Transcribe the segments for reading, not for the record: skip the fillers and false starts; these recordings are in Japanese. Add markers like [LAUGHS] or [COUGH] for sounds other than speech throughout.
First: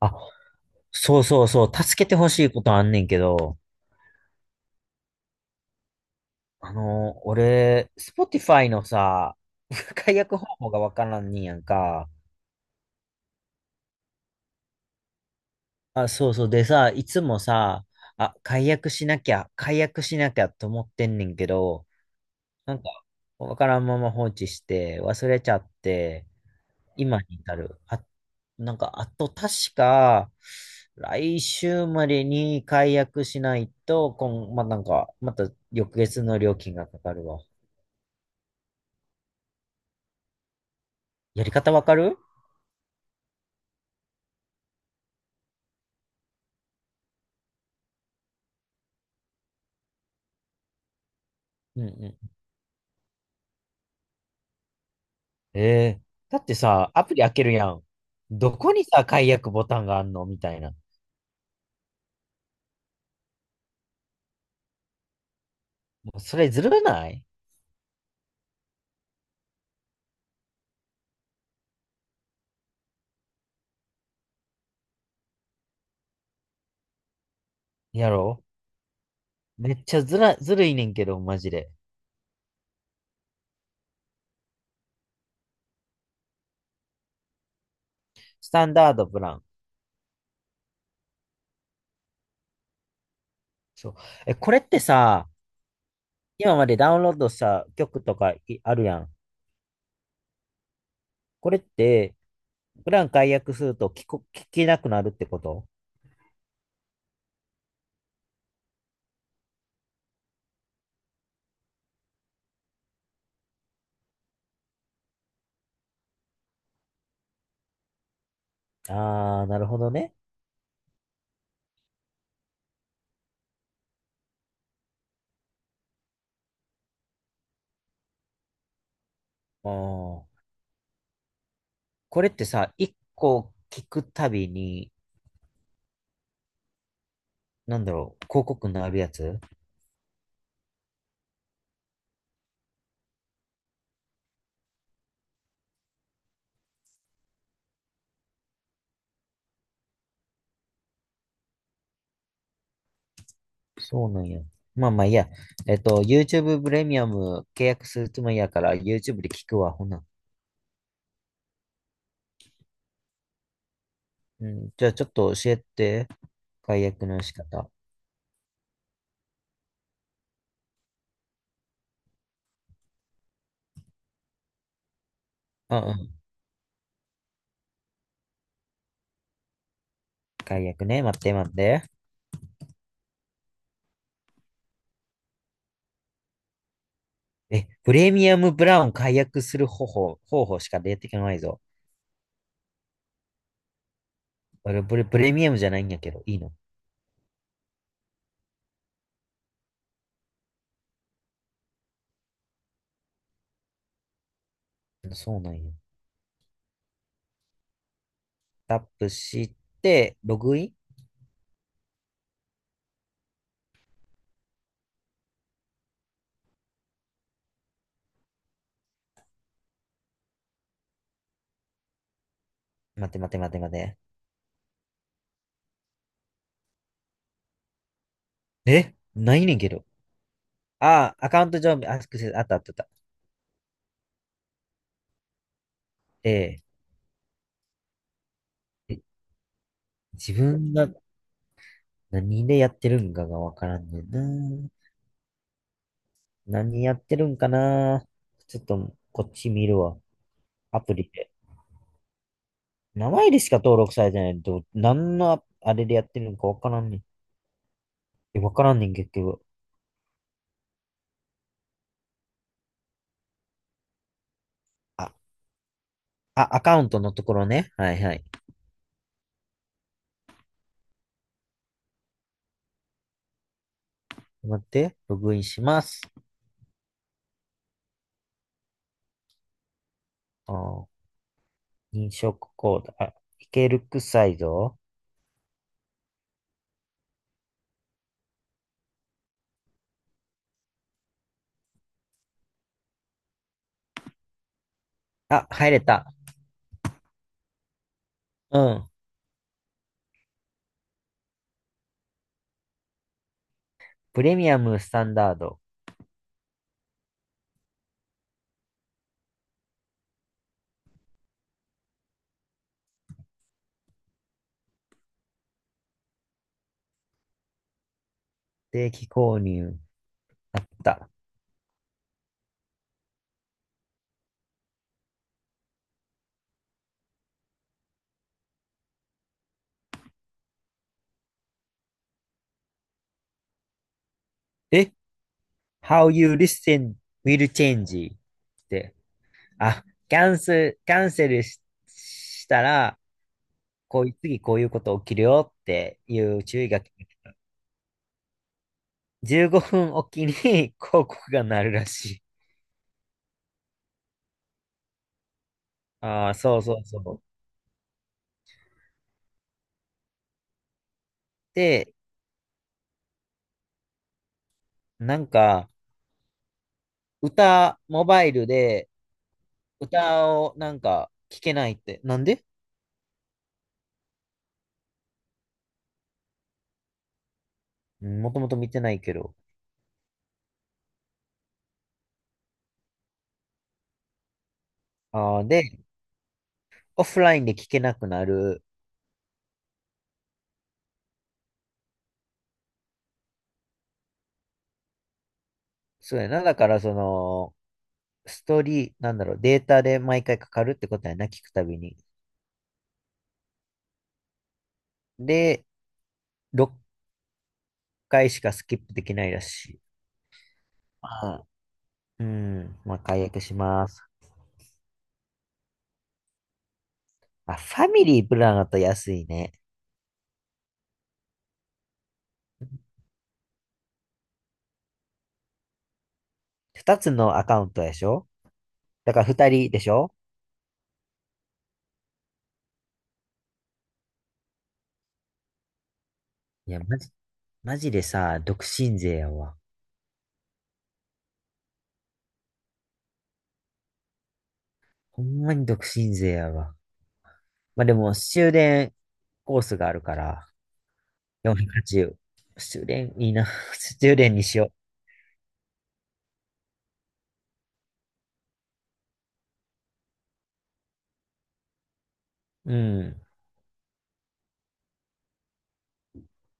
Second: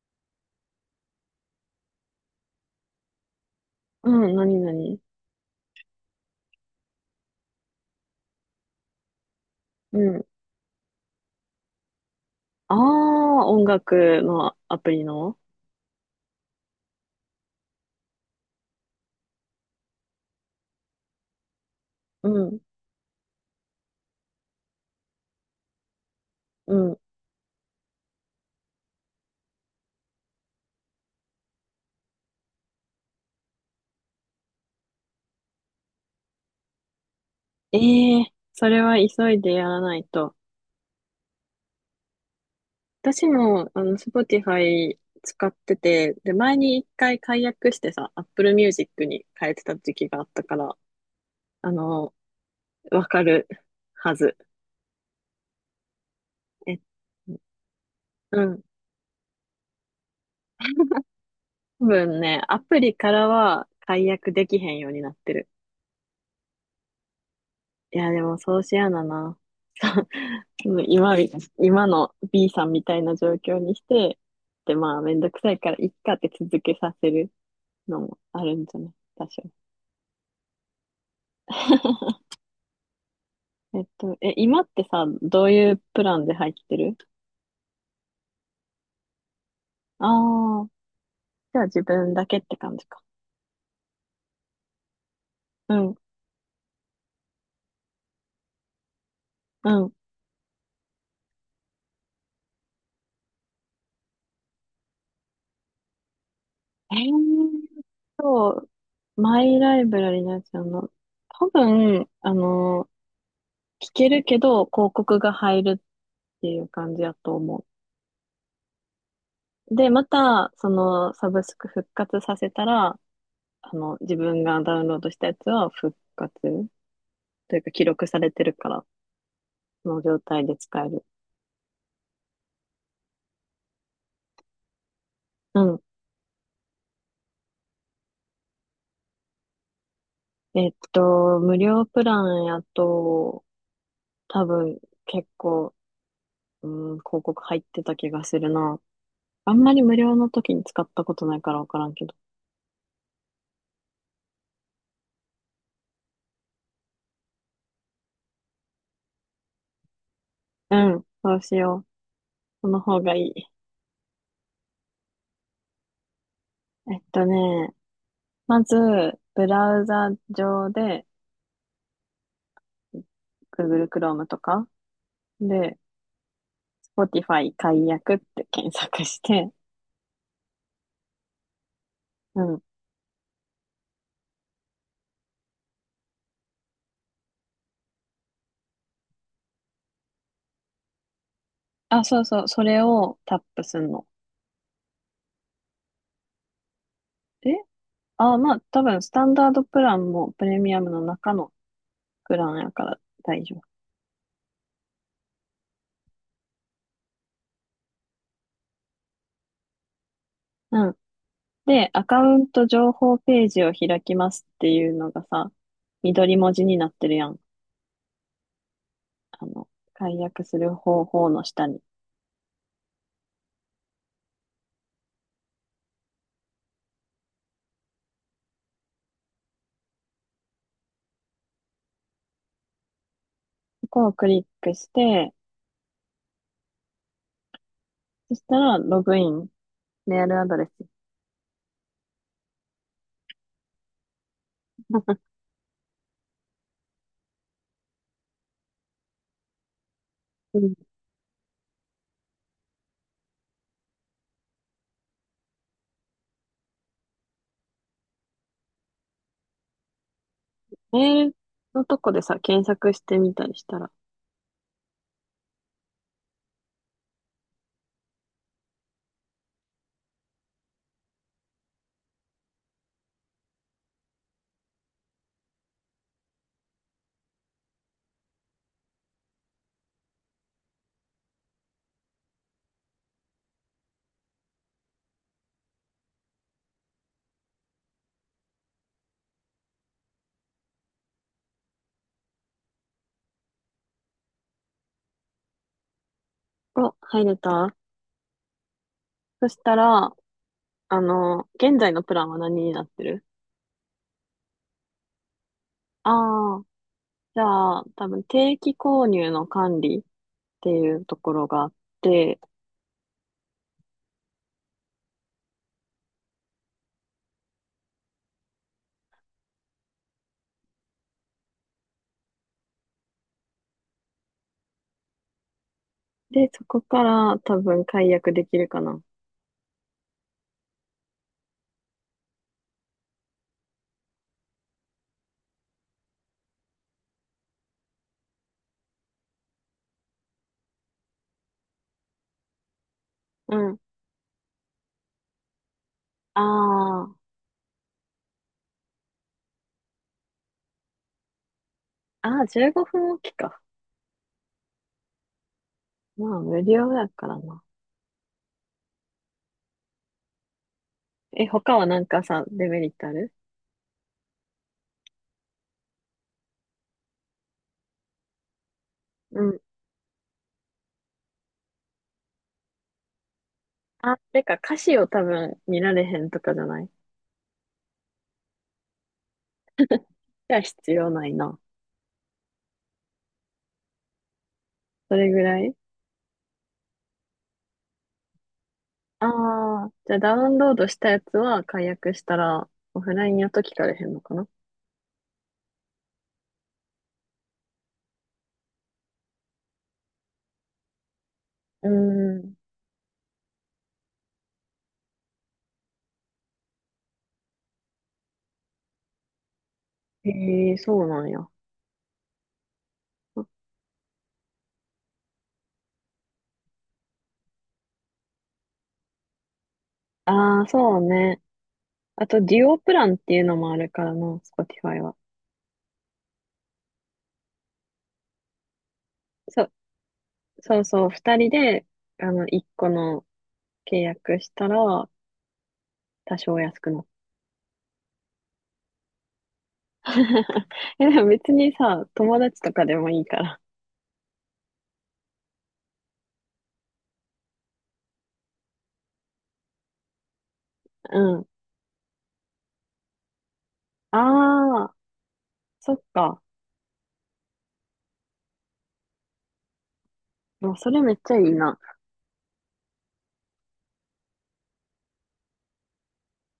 あ、そうそうそう、助けてほしいことあんねんけど、うん、なになに。俺、Spotify のさ、[LAUGHS] う解ん。約方法がわからんねんやんか。ああ、音楽のアプリの。あ、そうそう。でさ、いつもさ、あ、解約しなきゃと思ってんねんけど、うん、なんか、わからんまま放置して、忘れちゃって、うん。今に至る。あと確か、来週までに解約しないと、こん、まあ、なんか、また翌月の料金がかかるわ。ええ、それは急いでやらないと。やり方わかる？私も、Spotify 使ってて、で、前に一回解約してさ、Apple Music に変えてた時期があったから、あうんの、うわかるはず。ん。えー、だってえ、さ、アプリ開けるやん。うどん。こにさ、解約ボタンがあんのみたいな。多分ね、アプリからは解約できへんようになってる。もうそれずるないいや、でもそうしやだな。[LAUGHS] うん今み、今の B さんみたいな状況にして、で、まあ、めんどくさいから、いっかって続けさせるのやもあろ？るんじゃない多少。めっちゃずら、ずるいねんけど、マジで。[LAUGHS] 今ってさ、どういうプランで入ってる？スタンダードプラン。あ、あー、じゃあ自分だけって感じか。そう。え、これってさ、うん、今までダウンロードした曲とかいあるやん。うん。これって、プラン解約すると聞けなくなるってこと？えーと、マイライブラリのやつ多分、聞けるけど、広告が入るっていう感じやと思あー、なるう。ほで、どまね。た、その、サブスク復活させたら、あの、自分がダウンロードしたやつは復活というか記録されてるから、あその状ー。態で使える。これってさ、一個聞くたびに、うん。なんだろう、広告になるやつ？えっと、無料プランやと、多分結構、うん、広告入ってた気がするな。あんまり無料の時に使ったことないからわからんけど。そうなんや。まあまあいいや。えっと、YouTube プレミアム契約するつもりやから、YouTube で聞くわ、ほな。うん、そうしよう。その方がいい。うん、じゃあちょっと教えて。解えっ約のと仕方。ね、まず、ブラウザ上で、Google Chrome とかうで、んうん。Spotify 解約って検索して、解約ね。待って待って。うん。え、プレミアムブラウン解約する方法、方法しか出てこないぞ。あ、そうそう、それをタップすんの。俺、プレミアムじゃないんやけど、いいの？え、あ、まあ、多分、スタンダードプランもプレミアムの中のプランやから大丈夫。そうなんや。タップして、ログイン。うん。で、アカウント情報ページを開きますっていうのがさ、緑文字になってるやん。あの、解約する方法の下に。待って待って待って待って。えないねんけど。ああ、アカウント上、アクセス、あったあったあった。ここをクリックして、ええそしたら、えログイン、メー自ルアドレス。分が何でやってるんかがわからんねんな。何やってるんかな。ちょっと、こっち見るわ。うん。アプリで。名前でしか登録されてないと、何のあれでやってるんかわからんねん。え、わからんねん、結局。メールのとこでさ、検索してみたりしたら？あ、あ、アカウントのところね。はいはい。待って、ログインします。あー、認証コード。あ、いけるくさいぞ。あ、入れた。お、入れた。うん。そしたら、あの、現在のプランは何になってる？プレミアムスタンダード。ああ、じゃあ、多分定期購入の管理っていうところがあって、定期購入。だ。で、そこから多分解約できるかな。え How you listen will change って、あ、キャンセルし、したら、うん。こういう、次こういうこと起きるよっていう注意が、あ15分おきに [LAUGHS] 広告が鳴るらしい。あ、ああ、15分おきか。ああ、まあ、そ無うそう料そだう。からな。え、他はで、なんかさ、デメリットある？なんか、モバイルでうん。歌をなんか聞けないって、なんで？あ、てか、歌詞を多分見られへんとかじゃない？もともと見てないけど。じゃあ必要ないな。それあぐあ、らい。で、オフラインで聞けなくなる。ああー、じゃあダウンロードしたやつは解約したら、オフラインやと聞かれへんのかな？そうやな。だから、その、ストーリー、なんだろう、データで毎回かかるってことやな、聞くたびうに。ーん。で、6回しかスキップできないらしい。へえ、そうなんあや。うん、まあ、解約します。まあ、ファミリープランだと安いね。ああ、そうね。あと、デュオプランっていうのもあるからな、Spotify は。2つのアカウントでしょ？だから2そ、人でしょ？そうそう、二人で、あの、一個の契約したら、多少安いや、くマなっジ、マジでさ、独身税やわ。た。[LAUGHS] え、でも別にさ、友達とかでもいいから。ほんまに独身税やわ。まあでも、終電コースがあるから、うん。480。終電いいな。[LAUGHS] 終電にしよああ、そっか。もうそれめっちゃいいな。う。うん。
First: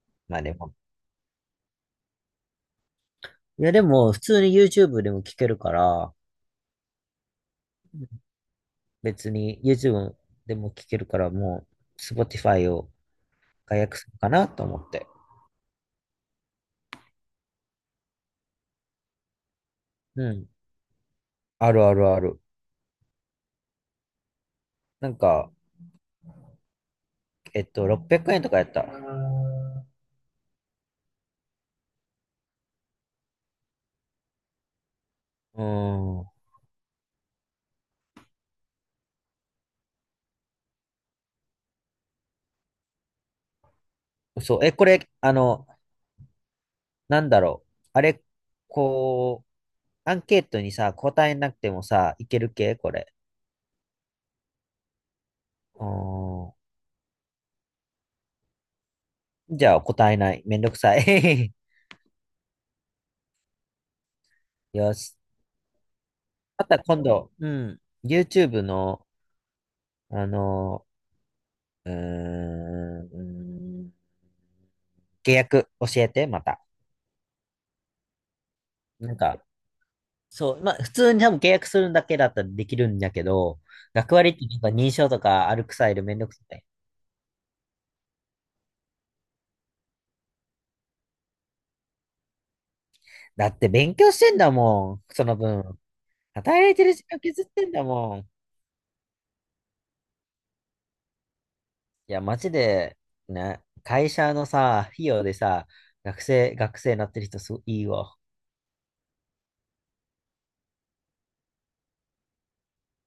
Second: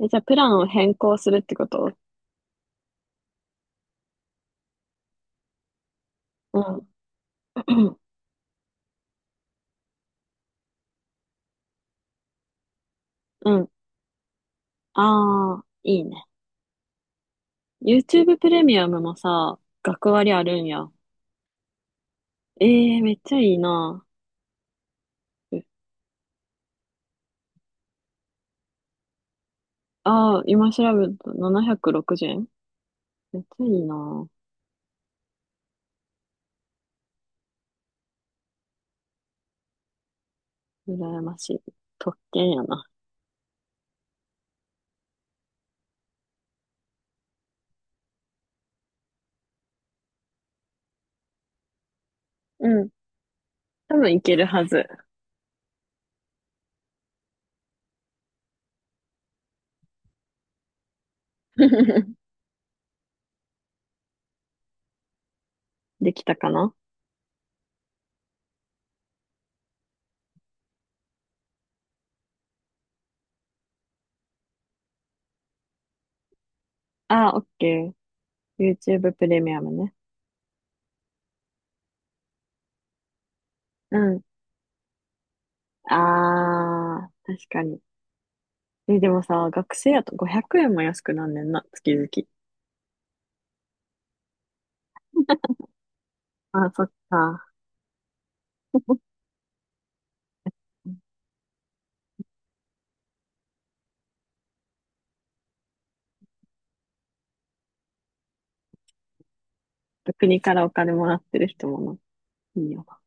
え、じゃあ、プまあラでンをも、変更するってこと？いや、でも、普通に YouTube でも聞けるから、うん。[CLEARS THROAT] 別に YouTube でも聞けるから、もう、Spotify をうん。解約するかなと思って。ああ、いいね。YouTube プレミアムもさ、学う割あん。るんや。あるあるある。ええー、めっちゃいいな。なんか、600円とかやった。うああ、今調べると760円。めっちゃいいなぁ。ーん。羨ましい。特権やな。そう。え、これ、あの、なんだろう。あれ、こう、アンケートにさ、答えなくてもさ、いけるう系ん。これ？多分いけるはず。うーん。じゃあ、答えない。めんどくさい。[LAUGHS] [LAUGHS] よし。できたかまな？た今度、うん。YouTube の、あのうーん、契約教えて、また。ああ、オッケー。YouTube なんプレか、ミアムね。普通に多分契約するだけだったらできるんだけど、う学ん。割ってなんか認証とかあるくさあいでめんどくさい。あ、確かに。え、でもさ、学生やと500円も安くなんねんな、月々。だって勉強してんだもん、その分。あ働あ、いてそっる時間削か。ってんだもん。い [LAUGHS] や、マジで、ね、会社のさ、費用でさ、学生なってる人すごいいいわ。国からお金もらってる人もな。いいよな。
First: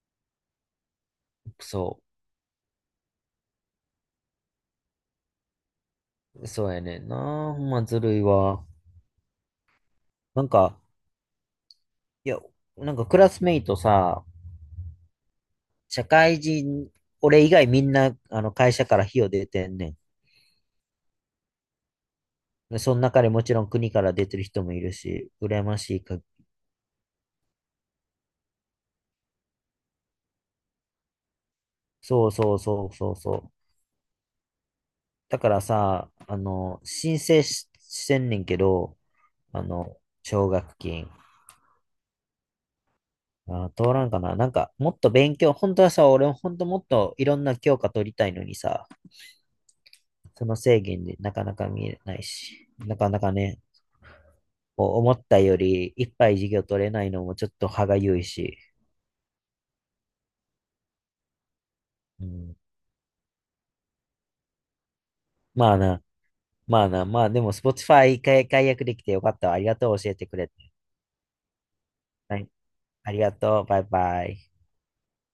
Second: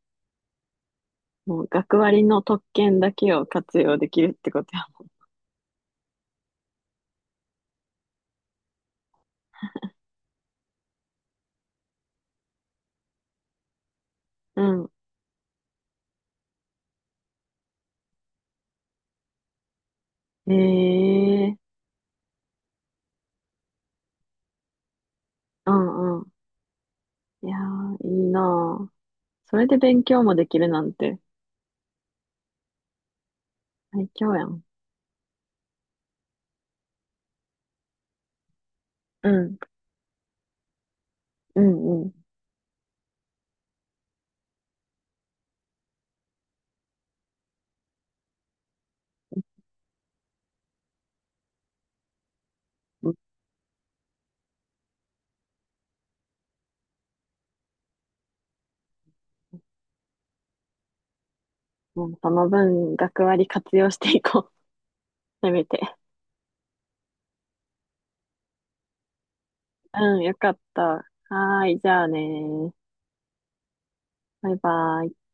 もう学そ割の特権だけを活用できるってことや。そうやねんな。ほんまずるいわ。なんか、いや、クラスメイトさ、うん。社会人、俺以外みんな、あの、会社から費用出てんねん。ええ。その中でもちろん国から出てる人もいるし、羨うましいんか。うん。いやー、いいなあ。それで勉強もできるなんてそうそうそうそうそう。最強やん。だからさ、あの、申請し、してんねんけど、うん、あの、奨学金。うん、うん。あー、通らんかな。もっと勉強、本当はさ、俺本当もっといろんな教科取りたいのにさ、その制限でなかなか見えないし、なうかなかん。ね、こう思ったよりいっぱい授業取れないのもちょっと歯がゆいし、もううそのん、分、学割活用していこう。[LAUGHS] せめまあて。な、まあな、まあでも Spotify 解約できてよかったわ。ありがとう、教えうん、てよくれかて。った。はーい、じゃあねはい、ー。ありがとう、バイバイ。バイバイ。